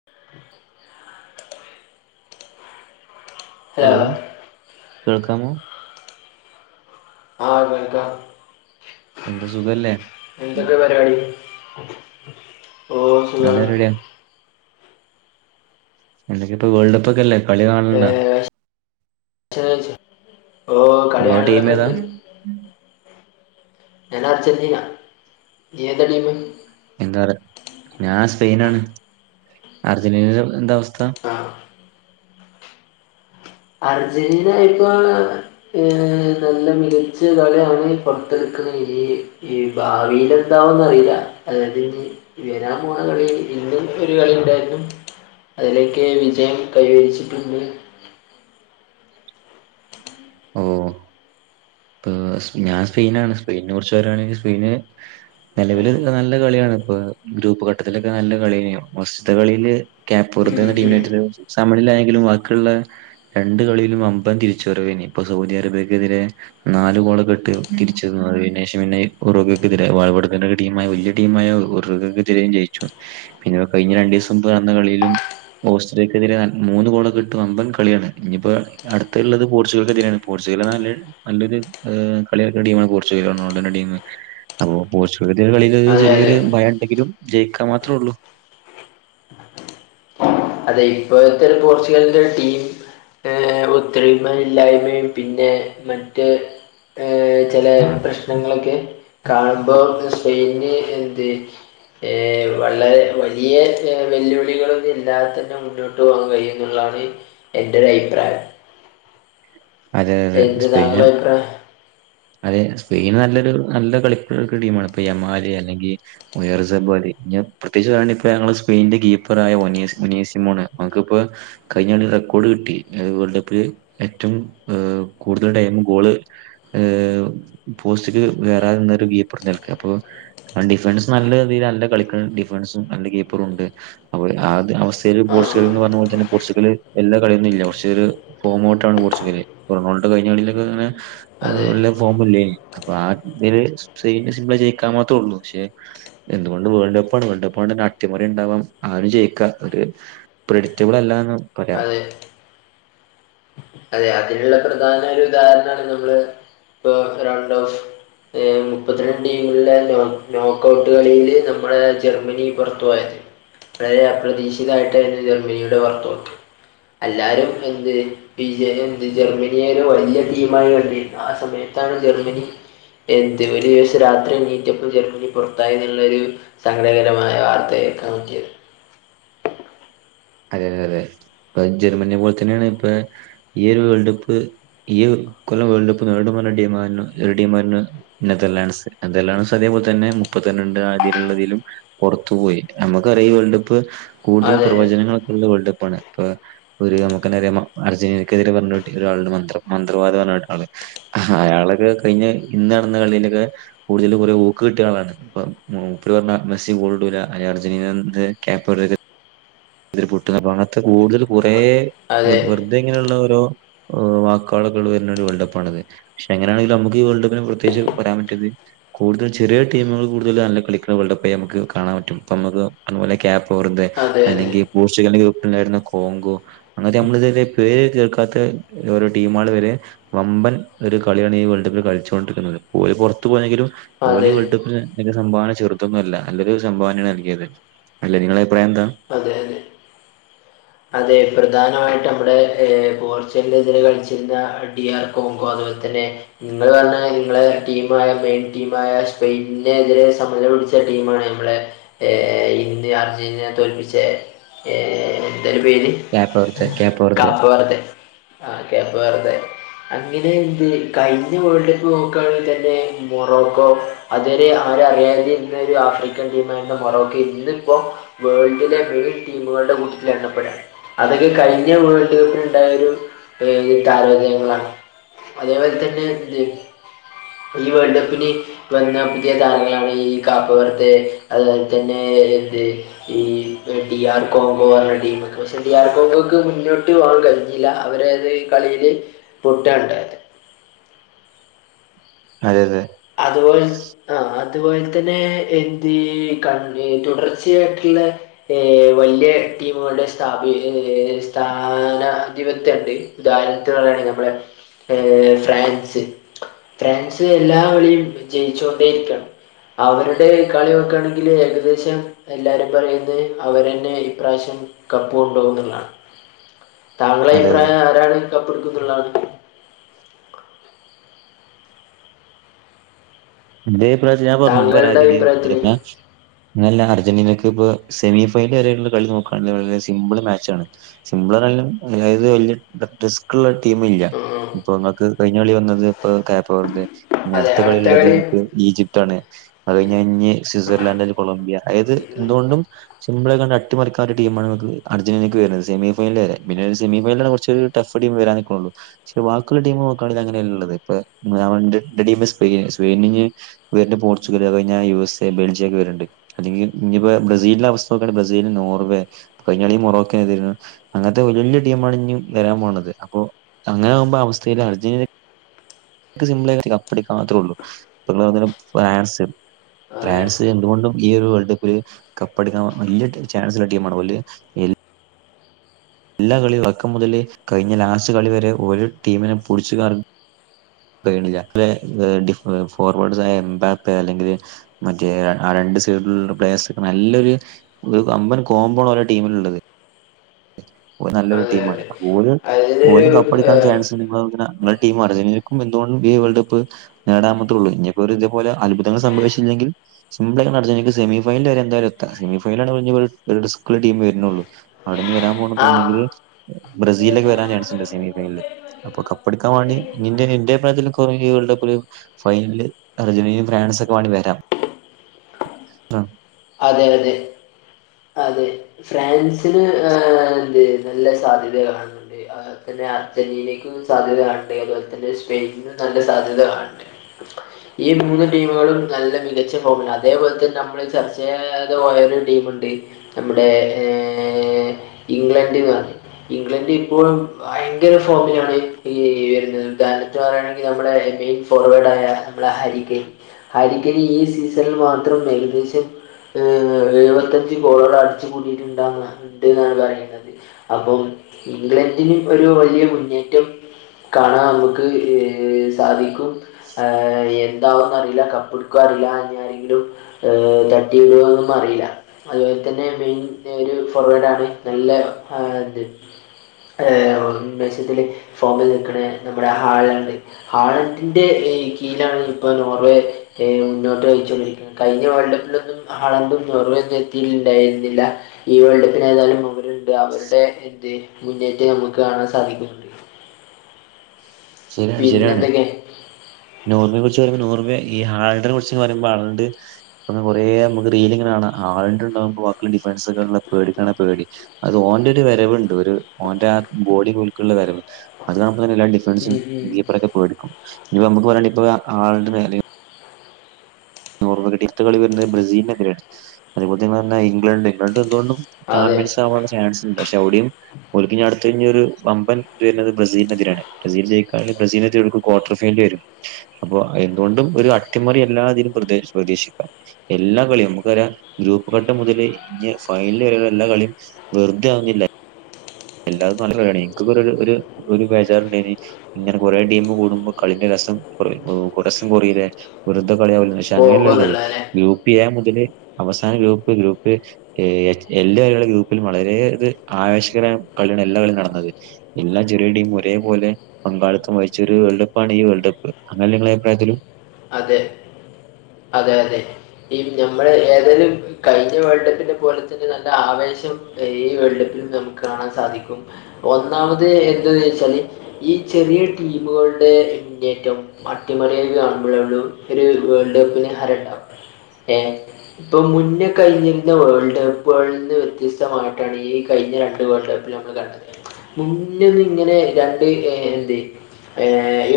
[inaudible] Hello കേൾക്കാമോ ആ കേക്കാ എന്താ സുഖല്ലേ എന്തൊക്കെ പരിവാടി നല്ല പരിവാടിയാണ് എന്തൊക്കെയിപ്പൊ വേൾഡ് കപ്പൊക്കല്ലേ കളി ഏ, കാണേണ്ടോ ഭക്ഷണം കഴിച്ചോ? ഓ ബ്രോ കളിയാണലൊക്കെ ടീമേതാ ഉണ്ട് ഞാൻ അർജൻ്റീന നീയേതാ ടീമ് എന്താ പറ ഞാൻ സ്പെയ്നാണ് അർജന്റീന എന്താ അവസ്ഥ ആ അർജന്റീന [inaudible] ഏ നല്ല മികച്ച കളി [inaudible] ഈ ഭാവിലെന്താവൂന്നറിയില്ല അതുണ്ടിനി വരാൻപോണ കളി ഇന്നും ഒരു കളി ഇണ്ടാരുന്നു അതിലേക്ക് വിജയം കൈവരിച്ചിട്ടുണ്ട് അ ഉം ഞാൻ സ്പെയിനാണ് സ്പെയിനൊറിച്ച് പറയാണെങ്കി സ്പെയിന് നിലവില് നല്ല കളിയാണ് ഇപ്പൊ ഗ്രൂപ്പ്ഘട്ടത്തിലൊക്കെ നല്ല കളിയയെയിനു ഫസ്റ്റത്തെ കളിയില് ഉം, ക്യാപൊറത്തൂന്ന് ഉം. ടീമിനുട്ടിന് സമനിലായെങ്കിലും ബാക്കിയുള്ള രണ്ട് കളീലും വമ്പൻ തിരിച്ചുവരവാനി ഇപ്പൊ സൗദി അറേബ്യക്കെതിരെ [unintelligible] ടീമായ ഒറകക്കെതിരെയും ജയിച്ചു പിന്നെ കഴിഞ്ഞ രണ്ടൂസം മുമ്പ് നടന്ന കളിയിലും ഓസ്ട്രേലിയക്കെതിരെ മൂന്ന് ഗോളൊക്കെ ഇട്ടു വമ്പൻ കളിയാണ് ഇനി ഇപ്പോ അടുത്തെയുള്ളത് പോർച്ചുഗൽക്കെതിരെയാണ് പോർച്ചുഗൽ നല്ല നല്ലൊരു കളിയെറക്കുണ ടീമാണ് പോർച്ചുഗൽ റൊണാൾഡോന്റെ ടീമ് അപ്പോ പോർച്ചുകദ്യയുടെ കളിയൊരു അതെ അതെ ചെറിയൊരു ഭയം ഉണ്ടെങ്കിലും ജയിക്കാൻ മാത്രമേ ഒള്ളൂ അതെ ഇപ്പോഴത്തെ ഒരു പോർച്ചുഗലിന്റെ ഒരു ടീം ഏ ഒത്തരിമയും ഇല്ലായ്മയും പിന്നെ മറ്റ് ഏ ചെല പ്രശ്നങ്ങളൊക്കെ കാണുമ്പോ സ്പെയിന്ന് എന്ത് ഏ വളരെ വലിയ വെല്ലുവിളികളൊന്നി അല്ലാതന്നെ മുന്നോട്ട് പോവാൻ കഴിയുംന്നുള്ളതാണ് എന്റെ ഒരു അയിപ്രായം അതെ അതെ എന്ത് സ്പെയിന് താങ്കളുടെ അഭിപ്രായം അതെ സ്പെയിന് നല്ലൊരു നല്ല കളി കളിക്കണ ടീമാണ് അപ്പൊ യമാല് അല്ലെങ്കി പ്രത്യകിച്ച് ഞങ്ങള്സ്പെയിനിൻ്റെ കീ പറായഓനീയസ് മുനിസ്മൂണ് ഓൻക്കിപ്പോ കഴിഞ്ഞ കളി റെക്കോർഡ് കിട്ടി വേൾഡ് കപ്പില് ഏറ്റവും ഏ കൂടുതൽ ടൈം ഗോള് ഏ പോസ്റ്റില് വേറാർന്നൊരു കിപ്പറ്‌നിൽക്ക് അപ്പൊ ആ ഡിഫൻസ് നല്ല രീതില് നല്ല കളിക്കണം ഡിഫൻസും നല്ല കീപ്പറും ഉണ്ട് അപ്പൊളെ ആത് അവസ്ഥയില് ആഹ് പോർച്ചുഗലെന്ന് പറഞ്ഞപോലെതന്നെ പോർച്ചുഗല് എല്ലാ കളിയൊന്നും ഇല്ല പക്ഷേല് ഫോമോട്ടാണ് പോർച്ചുഗല് ഫോണോൾട്ട് കഴിഞ്ഞാലില്ലകിങ്ങനെ അതെ [unintelligible] എന്തുകൊണ്ടും വേൾഡ്കപ്പാണ് വേൾഡ് കപ്പാ ആണേനട്ടിമറി ഇണ്ടാവാം ആരും ജയിക്കാ ഒരു പ്രെഡിക്റ്റബിളല്ലാന്ന് അതെ അതെ അതിനൊള്ള പ്രധാന ഒരു ഉദാഹരണാണ് നമ്മള് ഇപ്പൊ റൗണ്ടോഫ് ഏ മുപ്പത്തിരണ്ടിമുകൾടെ നോക്കൗട്ട് കളിയില് നമ്മുടെ ജർമ്മനി പുറത്തു പോയേ വളരെ അപ്രതീക്ഷിതായിട്ടാരുന്നു ജർമ്മനിയുടെ വാർക്കൗട്ട്എല്ലാരും എന്ത് വിജയെന്ത് ജർമ്മനി വലിയ ടീമായാണ്ട് ആ സമയത്താണ് ജർമ്മനി എന്തു പരിഒരു ദിവസം രാത്രി എണീറ്റപ്പം ജർമ്മനി പൊർത്തായി എന്നുള്ളൊരു സങ്കടകരമായ വാർത്ത കേക്കാൻ പറ്റിയത് അതെ അതെ അതെ ഇപ്പ ജെർമ്മനിയെ പോലെ തന്നെയാണ് ഇപ്പൊ ഈ ഒരു വേൾഡ് കപ്പ് ഈ ഇക്കൊല്ലം വേൾഡ് കപ്പ് നേടും പറഞ്ഞ ടീമാരെന്നെ നെതർലാൻഡ്സ് നെതർലാൻഡ്സ് അതേപോലെ തന്നെ മുപ്പത്തി രണ്ട് ആതിലുള്ളതിലും പൊറത്തു പോയി നമ്മക്കറിയാ ഈ വേൾഡ് കപ്പ് കൂടുതൽ അതെ പ്രവചനങ്ങളൊക്കെ ള്ള വേൾഡ് കപ്പാണ് ഇപ്പ ഒര് നമുക്കെന്നെ അറിയാ അർജന്റീനയ്ക്കെതിരെ പറഞ്ഞ ഒരാളുണ്ട് മന്ത്ര മന്ത്രവാദം പറഞ്ഞാട്ട് ആള് അയാളൊക്കെ കഴിഞ്ഞ ഇന്ന് നടന്ന കളീലൊക്കെ കൂടുതൽ കൊറേ ഊക്ക് കിട്ടിയ ആളാണ് അപ്പ മൂപ്പര് പറഞ്ഞ് മെസ്സി ഗോള്ടൂല അർജന്റീനന്ന്ൻ്റെ ഇതിൽ കൂടുതൽ കുറേ വെർ അതെ വെർ ഇത്ങ്ങനെള്ള ഓരോ വാക്കുകൾ വര്ന്ന വേൾഡപ്പ് ആണല്ലെ പക്ഷെങ്ങനെയാെങ്കിലു നുക്ക് ഈ വേൾഡ് കപ്പന് പ്രത്യേകിച്ച് പറയാൻ പറ്റത് കൂടുതൽ ചെറിയ ടീമുകൾ കൂടുതൽ നല്ല കളിക്ക്ണ വേൾഡ് കപ്പായി നമുക്ക് കാണാൻ പറ്റും പ്പ മ്മക്ക് അതുപോലെ കേപ് വർദ്ധെ അതെ അതെ അല്ലെങ്കിൽ പോർച്ചുഗൽ ൻ്റെ ഗ്രൂപ്പിസുണ്ടായിരുന്ന കോങ്കോ ആദ്യം നമ്മള് ഇതി പേര് ചേർക്കാത്ത ഓരോ ടീമാള് വരെ വമ്പൻ ഒരു കളിയാണ് ഈ വേൾഡ് കപ്പിൽ കളിച്ചുകൊണ്ടിരിന്നത് ഓല് പുറത്തു പോയങ്കിലും ഓല് അതെ വേൾഡ് കപ്പിന് എ സംഭാവന ചെറുതൊന്നുല്ല നല്ലൊരു സംഭാവനയാണ് നൽകിയത് അല്ലെ നിങ്ങളെ അഭിപ്രായെന്താ അതെ യതെ അതെ പ്രധാനമായിട്ട് നമ്മടെ ഹേ പോർച്ചുഗലിനെതിരെ കളിച്ചിരുന്ന ഡി ആർ കോങ്കോ അതുപോലെ തന്നെ നിങ്ങള് പറഞ്ഞ നിങ്ങളെ ടീമായ മെയിൻ ടീമായ സ്പെയിനെ എതിരെ സമരം മറ്റേ ടീമാ നമ്മളെ ഏ ഇന്ത്യ അർജന്റീനനെ തോൽപ്പിച്ച അയിൻ്റെ പേര് ക്യാപ്പവർത്ത് ക്യാപ്പവർത്ത് കാപ്പ വറദേ ആ കേപ്പ വറദ്ധെ അങ്ങനെ എന്ത് കഴിഞ്ഞ വേൾഡ് കപ്പ് നോക്കാണെങ്കിലെന്നെ മൊറോക്കോ അതരെ ആരും അറിയാതെ ഇന്നരു ആഫ്രിക്കൻ ടീമായിരുന്ന മോറോകൊ ഇന്ന് ഇപ്പം വേൾഡിലെ മെയിൻ ടീമുകളുടെ കൂട്ടത്തിൽ എടപ്പെടൽ അതൊക്കെ കഴിഞ്ഞ വേൾഡ് കപ്പിൽ ഇണ്ടായൊരു താരോദയങ്ങളാണ് അതേമാതിരി തന്നെ ഈ വേൾഡ് കപ്പിന് വന്ന പുതിയ താരങ്ങളാണ് ഈ കപ് വറുതേ അതുപോലെ തന്നെ എന്ത് ഈ ഡി ആർ കോം കോ പക്ഷെ ഡി ആർ കോം കോക്ക് മുന്നോട്ട് പോകാൻ കഴിഞ്ഞില്ല അവരത് കളിയില് പൊട്ടാണ്ടായത് അതെ യതെ അതുപോലെന്നെ ആ അതുപോലെ തന്നെ [unintelligible] തുടർച്ചയായിട്ടുള്ള ഏ വല്ല്യ ടീമുകളുടെ സ്ഥാപി ഏ സ്ഥാനാർഥിപത്യണ്ട് ഉദാഹരണത്തിന് പറയയാണെങ്കിൽ നമ്മളെ ഏ ഫ്രാൻസ് ഫ്രാൻസ് എല്ലാ എല്ലാ കളിയിലും വിജയിച്ചു കൊണ്ടേരിക്കാണ് അവരുടെ കളി നോക്കാണെങ്കിൽ ഏകദേശം എല്ലാരും പറയുന്നെ അവരെന്നെ ഇപ്രാവശ്യം കപ്പ് കൊണ്ടോവുംന്നുള്ളാണ് താങ്കളെ അതെ അതെ അഭിപ്രായം ആരാണ് കപ്പ് ഇടുക്കുന്നുള്ളാണ് ഇൻ്റെ അയിപ്രായം ഞാൻ പറഞ്ഞു താങ്കളുടെ അഭിപ്രായത്തിൽ [unintelligible] ഇങ്ങനല്ല അർജന്റീനക്ക് ഇപ്പം സെമി ഫൈനൽ വരെയുള്ള കളി നോക്കാണെകിൽ വളരെ സിമ്പിള് മാച്ചാണ് സിമ്പിള് പറഞ്ഞില് അതായത് വലിയ [unintelligible] ള്ളൂ ടീമില്ല പ്പൊ നിങ്ങക്ക് കഴിഞ്ഞ കളി വന്നത് ഇപ്പൊ കേപ്പ് വർദ്ധേ ഇനി അതെ അടുത്ത കളിള്ളത് കളി ഈജിപ്താണ് അത് കഴിഞ്ഞാ ഇഞ്ഞ് സിസർ ലാൻഡ് കൊളംബിയ അതായത് എന്തുകൊണ്ടും സിമ്പിളായി കാണ്ട് അട്ടിറിക്കാനുള്ള ടീമാണ് ഇങ്ങക്ക് അർജന്റീനക്ക് വരുന്നത് സെമീ ഫൈനൽ വരെ പിന്നെ സെമീ ഫൈനലിലണ് കുറച്ചൊര് ടഫ്ടീമ് വരാൻ നിക്കുണൊള്ളൂ പക്ഷെ വാക്കിള്ള ടീമ് നോക്കാണെകിൽ അങ്ങനെള്ളത് ഇപ്പം ഇൻ്റെ ടീം സ്പെയിൻ സ്പെയിന് ഏഹ് വീണ്ടും പോർച്ചുഗല് അത് കഴിഞ്ഞ യു എസ് എ ബെൽജിയൊക്കെ വെര്ണ്ട് അല്ലെങ്കി ഇഞ്ഞിപ്പെ ബ്രസീല്ന്റെ അവസ്ഥോക്കാണെ ബ്രസീല് നോർവേ കഴിഞ്ഞളി മൊറോക്കെ എതിരാ അങ്ങൻത്തെ വെല്യ വെല്യ ടീമാണ് ഇനീ വരാൻ പോണത് അപ്പൊ അങ്ങനെയാവുമ്പം ആ അവസ്ഥേല് അർജന്റീനക്ക് സിമ്പ്ളായ്ട്ട് കപ്പടിക്കാമാത്രോള്ളു [unintelligible] ഫ്രാൻസ് അതെ ഫ്രാൻസ് എന്തുകൊണ്ടും ഈ ഒരു വേൾഡപ്പില് കപ്പടിക്കാൻ വല്യ ചാൻസുള്ള ടീമാണ് ഓല് എ ല്ലാ കളിയും തൊടക്കം മുതല് കഴിഞ്ഞ ലാസ്റ്റ് കളി വരെ ഒരൊ ടീമിനും പുടിച്ച് കറ [unintelligible] വേ ഡിഫ് ഫോർവേഡ്സ് എംബാപ്പേ അല്ലെങ്കില് മറ്റേ ആ രണ്ട് സൈഡിലുള്ള പ്ലേയേസ് ഒക്കെ നല്ലൊരു ഇത് വമ്പൻ കോംമ്പോണ് അവരെ ടീമിലുള്ളത് ഓല് നല്ലൊരു അതെ ടീമാണ് അതെ ഓല് അതിനൊരു ഓല് കപ്പടിക്കാൻ ഏഹ്, ചാൻസ് [unintelligible] ഇങ്ങളെ ടീം [unintelligible] എന്തോണ്ടും ഈ വേൾഡ് കപ്പ് നേടാമത്തൊള്ളു ഇഞ്ഞിപ്പൊരു ഇതെപോലെ അത്ഭുങ്ങൾ സംഭവിച്ചില്ലങ്കിൽ സിമ്പിളായ്ട്ട് അർജന്റീനക്ക് സെമിഫൈനല് വരെ എന്തായാലു എത്ത സെമിഫൈനലാണ് പിന്നി ഒരു ഒരു ഡിസ്‌ക്ള്ള ടീം വര്ണൊള്ളു അവ്ടെ ഇനി വരാൻ പോണത് ആ ഒന്നങ്കില് ബ്രസീലൊക്കെ വരാൻ ചാൻസ്ണ്ട് സെമി ഫൈനല് അപ്പൊ കപ്പെടുക്കാൻ വാണ്ടി നിന്റെ നിൻ്റെ അയ്‌പ്രാത്തിലും കൊറെ കൊറേഞ്ഞി വേൾഡ് കപ്പില് ഫൈനല് അർജൻ്റീനിം ഫ്രാൻസ് ഒക്കെ വണങ്ങി വരാം അഹ് അതെ അതെ അതെ ഫ്രാൻസിന് ഏഹ് എന്തേന്ന് നല്ല സാധ്യതക്കെ കാൺണ്ട് യാ അതന്നെ അർജന്റീനയ്ക്കും സാധ്യത കാൺണ്ട് അതുപോലെ തന്നെ സ്പെയിനിനും നല്ല സാധ്യത കാൺണ്ട് ഈ മൂന്ന് ടീമുകളും നല്ല മികച്ച ഫോമി‌ലാ അതെ പോലതന്നെ നമ്മള് ചർച്ചേ ചെയ്യാതെ പോയത് ടീമ്ണ്ട് ഇവിടെ ഏ ഇംഗ്ലണ്ട് വ ഇംഗ്ലണ്ട് ഇപ്പോഴും ഭയങ്കര ഫോമിലാണി ഈ എന്ത് തെളിയിച്ച് പറയാണെങ്കില് നമ്മളെ എൻട്രി ഫോർവേഡായ ബ്രാ ഹരികെയ്ൻ ഹരി കെയ്ൻ ഈ സീസണ് മാത്രം ഏകദേശം ഏഹ് എഴുവത്തഞ്ച് ഗോളാണ് അ ഇത് കൂടില്ണ്ടാവുന്ന ഇണ്ട്ന്നാണ് പരണത് അപ്പം ഇംഗ്ലണ്ടിന് ഇപ്പൊരു വല്ല്യ മുന്നേറ്റം കാണാൻ അമ്മക്ക് ഏഹ് സാധിക്കും ഏഹ് എന്താവുന്നറീല കപ്പ് ഇട്ക്കൊ അറിലാ ഇഞ്ഞാരങ്കിലും ഏഹ് തട്ടിയോന്നറീല അതുപോൽ തന്നെ മിൻ ഒരു ഫറോഡാണ് നല്ല ആൻ്റ് ഏയ് മെസിത്തില് ഫോമില് നിക്കണെ നമ്മുടെ ഹാളാണ്ട് ഹാൾണ്ടിന്റെ കീഴ്ലാണ് ഇപ്പം നോർവേ ക്കെ മുന്നോട്ട് വെച്ചോണ്ടിരിക്കുന്നെ കയിഞ്ഞ വേൾഡ് കപ്പിലൊന്നും ഹളാണ്ടും നേർവെന്നും എത്തിണ്ടായി ഇല്ല ഈ വേൾഡ്കപ്പിനായിതുന്നാലും അവരുണ്ട് അവരുടെ എന്ത് മുന്നേറ്റം നമുക്ക് കാണാൻ സാധിക്കുന്നു ശരിയാണ് ശരിയാണ് പിന്നെന്തൊക്കെ നോർവെ കൊറിച്ച് പറയുമ്പോ നോർവേ ഈ ഹാൾഡന് കൊറിച്ച് പറയുമ്പോ ആൾഡ് അന്ന് കൊറേ നമുക്ക് റീലിങ്ങനെ കാണാം ഹാളണ്ട് ഇണ്ടാവുമ്പോ വാക്കിളെ ഡിഫാൻസക്കെ പേടിക്കണേ പേടി അത് ഓന്റെ ഒര് വെരവിണ്ട് ഒരു ഓന്റെ ആയ ബോഡി കുലുക്കിള്ള വെരവ് അത് അപ്പത്തന്നെ എല്ലാ ഡിഫൻസും ഉം ഉം. കീപ്പറൊക്കെ പേടിക്കും ഇത് നമുക്ക് പറ ഇപ്പ ആളിന്റെ മെലെ [unintelligible] ടിഫ്ത്ത് കളി വെരണെ ബ്രസീലിന്റെ [unintelligible] അതെപോലെത്തെ ഞങ്ങള് പറഞ്ഞെ ഇംഗ്ലണ്ട് ഇംഗ്ലണ്ട് എന്തുകൊണ്ടും അതെ ചാമ്പ്യൻസാവാനുള്ള ചാൻസിണ്ട് പക്ഷെ അവുടേം ഓൽക്കിനി അടുത്തെ ഇനിയൊരു വമ്പൻ [unintelligible] വരുന്നത് ബ്രസീലിനെതിരാണ് ബ്രസീല് ജയിക്കാണെ ബ്രസീൽനെയ്റ്റെടുക്കും ക്വാർട്ടർ ഫൈനൽ വരും അപ്പൊ എന്തുകൊണ്ടും ഒര് അട്ടിമറി എല്ലാതിലും പ്രേതേഷ് പ്രതീക്ഷിക്കാം എല്ലാ കളിയും നമുക്കറിയ ഗ്രൂപ്പ് ഘട്ടം മുതല് ഇനി ഫൈനല് വെരെയുള്ള എല്ലാ കളിയും വെറുതെ ആവുന്നില്ലെ എല്ലാർക്കും [unintelligible] ഇൻക്കും [unintelligible] ഒര് ഒരു ബെജാറ് ഇണ്ടായിനി ഇങ്ങനെ കുറേ ടീമു കൂടുമ്പോ കളിന്റെ രസം കുറ രസം കുറല്ലേ വെറുതെ കളി ആവൂല്ലേ. പക്ഷെ അങ്ങനെയല്ല ഉള്ളത് പോകുന്നുള്ളതല്ലേ ഗ്രൂപ്പ് എ മുതല് അവസാന ഗ്രൂപ്പ് ഗ്രൂപ്പ്- എല്ലവരെള്ള ഗ്രൂപ്പില് വളരത് ആവേശകരമായ കളിയാണ് എല്ലാ കളിയും നടന്നത്. എല്ലാ ചെറിയ ടീം ഒരേ പോലെ- പങ്കാളിത്തം വഴിച്ച ഒരു വേൾഡ് കപ്പാണ് ഈ വേൾഡ് കപ്പ് അങ്ങനെ നിങ്ങളുടെ അഭിപ്രായത്തിൽ അതെ അതെ അതെ ഈ ഞമ്മള് ഏതെിലും- കഴിഞ്ഞ വേൾഡ് കപ്പിനെ പോലെ തന്നെ നല്ല ആവേശം ഈ വേൾഡ് കപ്പിലും നമുക്ക് കാണാൻ സാധിക്കും. ഒന്നാമത് എന്തന്ന് വച്ചാല്- ഈ ചെറിയ ടീമുകളുടെ മുന്നേറ്റം അട്ടിമറിയുകയാണ്- വേൾഡ് കപ്പില് വേൾഡ് കപ്പില് ആരാ- ഇപ്പോ മുന്നേ കഴിഞ്ഞിരുന്ന വേൾഡ് കപ്പുകളിൽ നിന്ന് വ്യത്യസ്തമായിട്ടാണ് ഈ കഴിഞ്ഞ രണ്ട് വേൾഡ് കപ്പ് നടന്നെ- മുന്നന്ന് ഇങ്ങനെ രണ്ട് എന്ത്-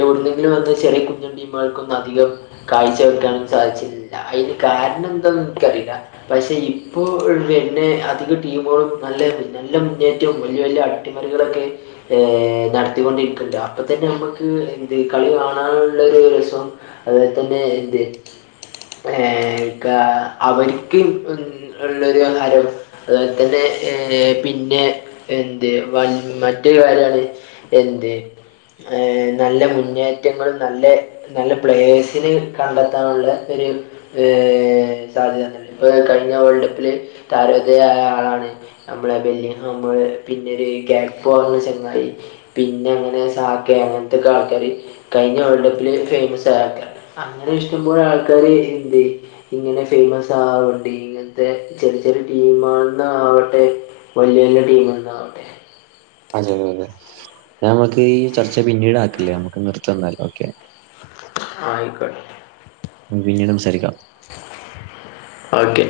എവിടുന്നെങ്കിലും വന്ന് ചെറിയ കുഞ്ഞൻ ടീമുകൾക്കൊന്നു അധികം- കാഴ്ച വെക്കാനും സാധിച്ചില്ല അതിന് കാരണം എന്താന്ന് നിനിക്കറിയില്ല- പക്ഷെ ഇപ്പോ വരുന്നെ അധിക ടീമുകളും നല്ല നല്ല മുന്നേറ്റവും വലിയ വലിയ- അടിമറികളൊക്കൊയി- ഏഹ നടത്തികൊണ്ടിരിക്കില്ല അപ്പോ തന്നെ നമ്മുക്ക് ഇത് കളി കാണാനുള്ള ഒരു രസം- അതുപോലെ തന്നെ എന്ത് ഏഹ അവർക്കും- ഇങ്ങനെയുള്ള ഒരു ഹാരൊ അതുപോലെ തന്നെ ഏ പിന്നെ എന്ത് വ മറ്റൊരു കാര്യണ്- എന്ത് ഏഹ നല്ല മുന്നേറ്റങ്ങള് നല്ല നല്ല പ്ലയെര്സിനെ കണ്ടെത്താനുള്ള ഒരു ഏഹ സാധ്യത തന്ന ഇപ്പോ കഴിഞ്ഞ വേൾഡ് കപ്പില് താരുദയമായ ആളാണ്. നമ്മളെ [unintelligible] പിന്നെരു കാപോ പറഞ്ഞൊരു ചെങ്ങായി പിന്നെ അങ്ങനെ സാക്ക അങ്ങനത്തെ ആൾക്കാര് കഴിഞ്ഞ വേൾഡ് കപ്പില് ഫേമസ്- അങ്ങനെ ഇഷ്ടംപോലെ ആൾക്കാര് ഇണ്ട് ഇങ്ങനെ ഫേയ്മസ് ആവണ്ടി ഇന്നത്തെ ചെറിയ ചെറിയ ടീം ആണെന്ന് ആകട്ടെ വലിയ വലിയ ടീം ആണെന്ന് ആകട്ടെ- അതെ അതെ നമുക്കീ ചർച്ച പിന്നീട് ആക്കില്ലേ നമ്മുക്ക് നിർത്തന്നാലോ ഓക്കേ ആഹ് ആയിക്കോട്ടെ. പിന്നീട് സംസാരിക്കാം. ഓക്കേ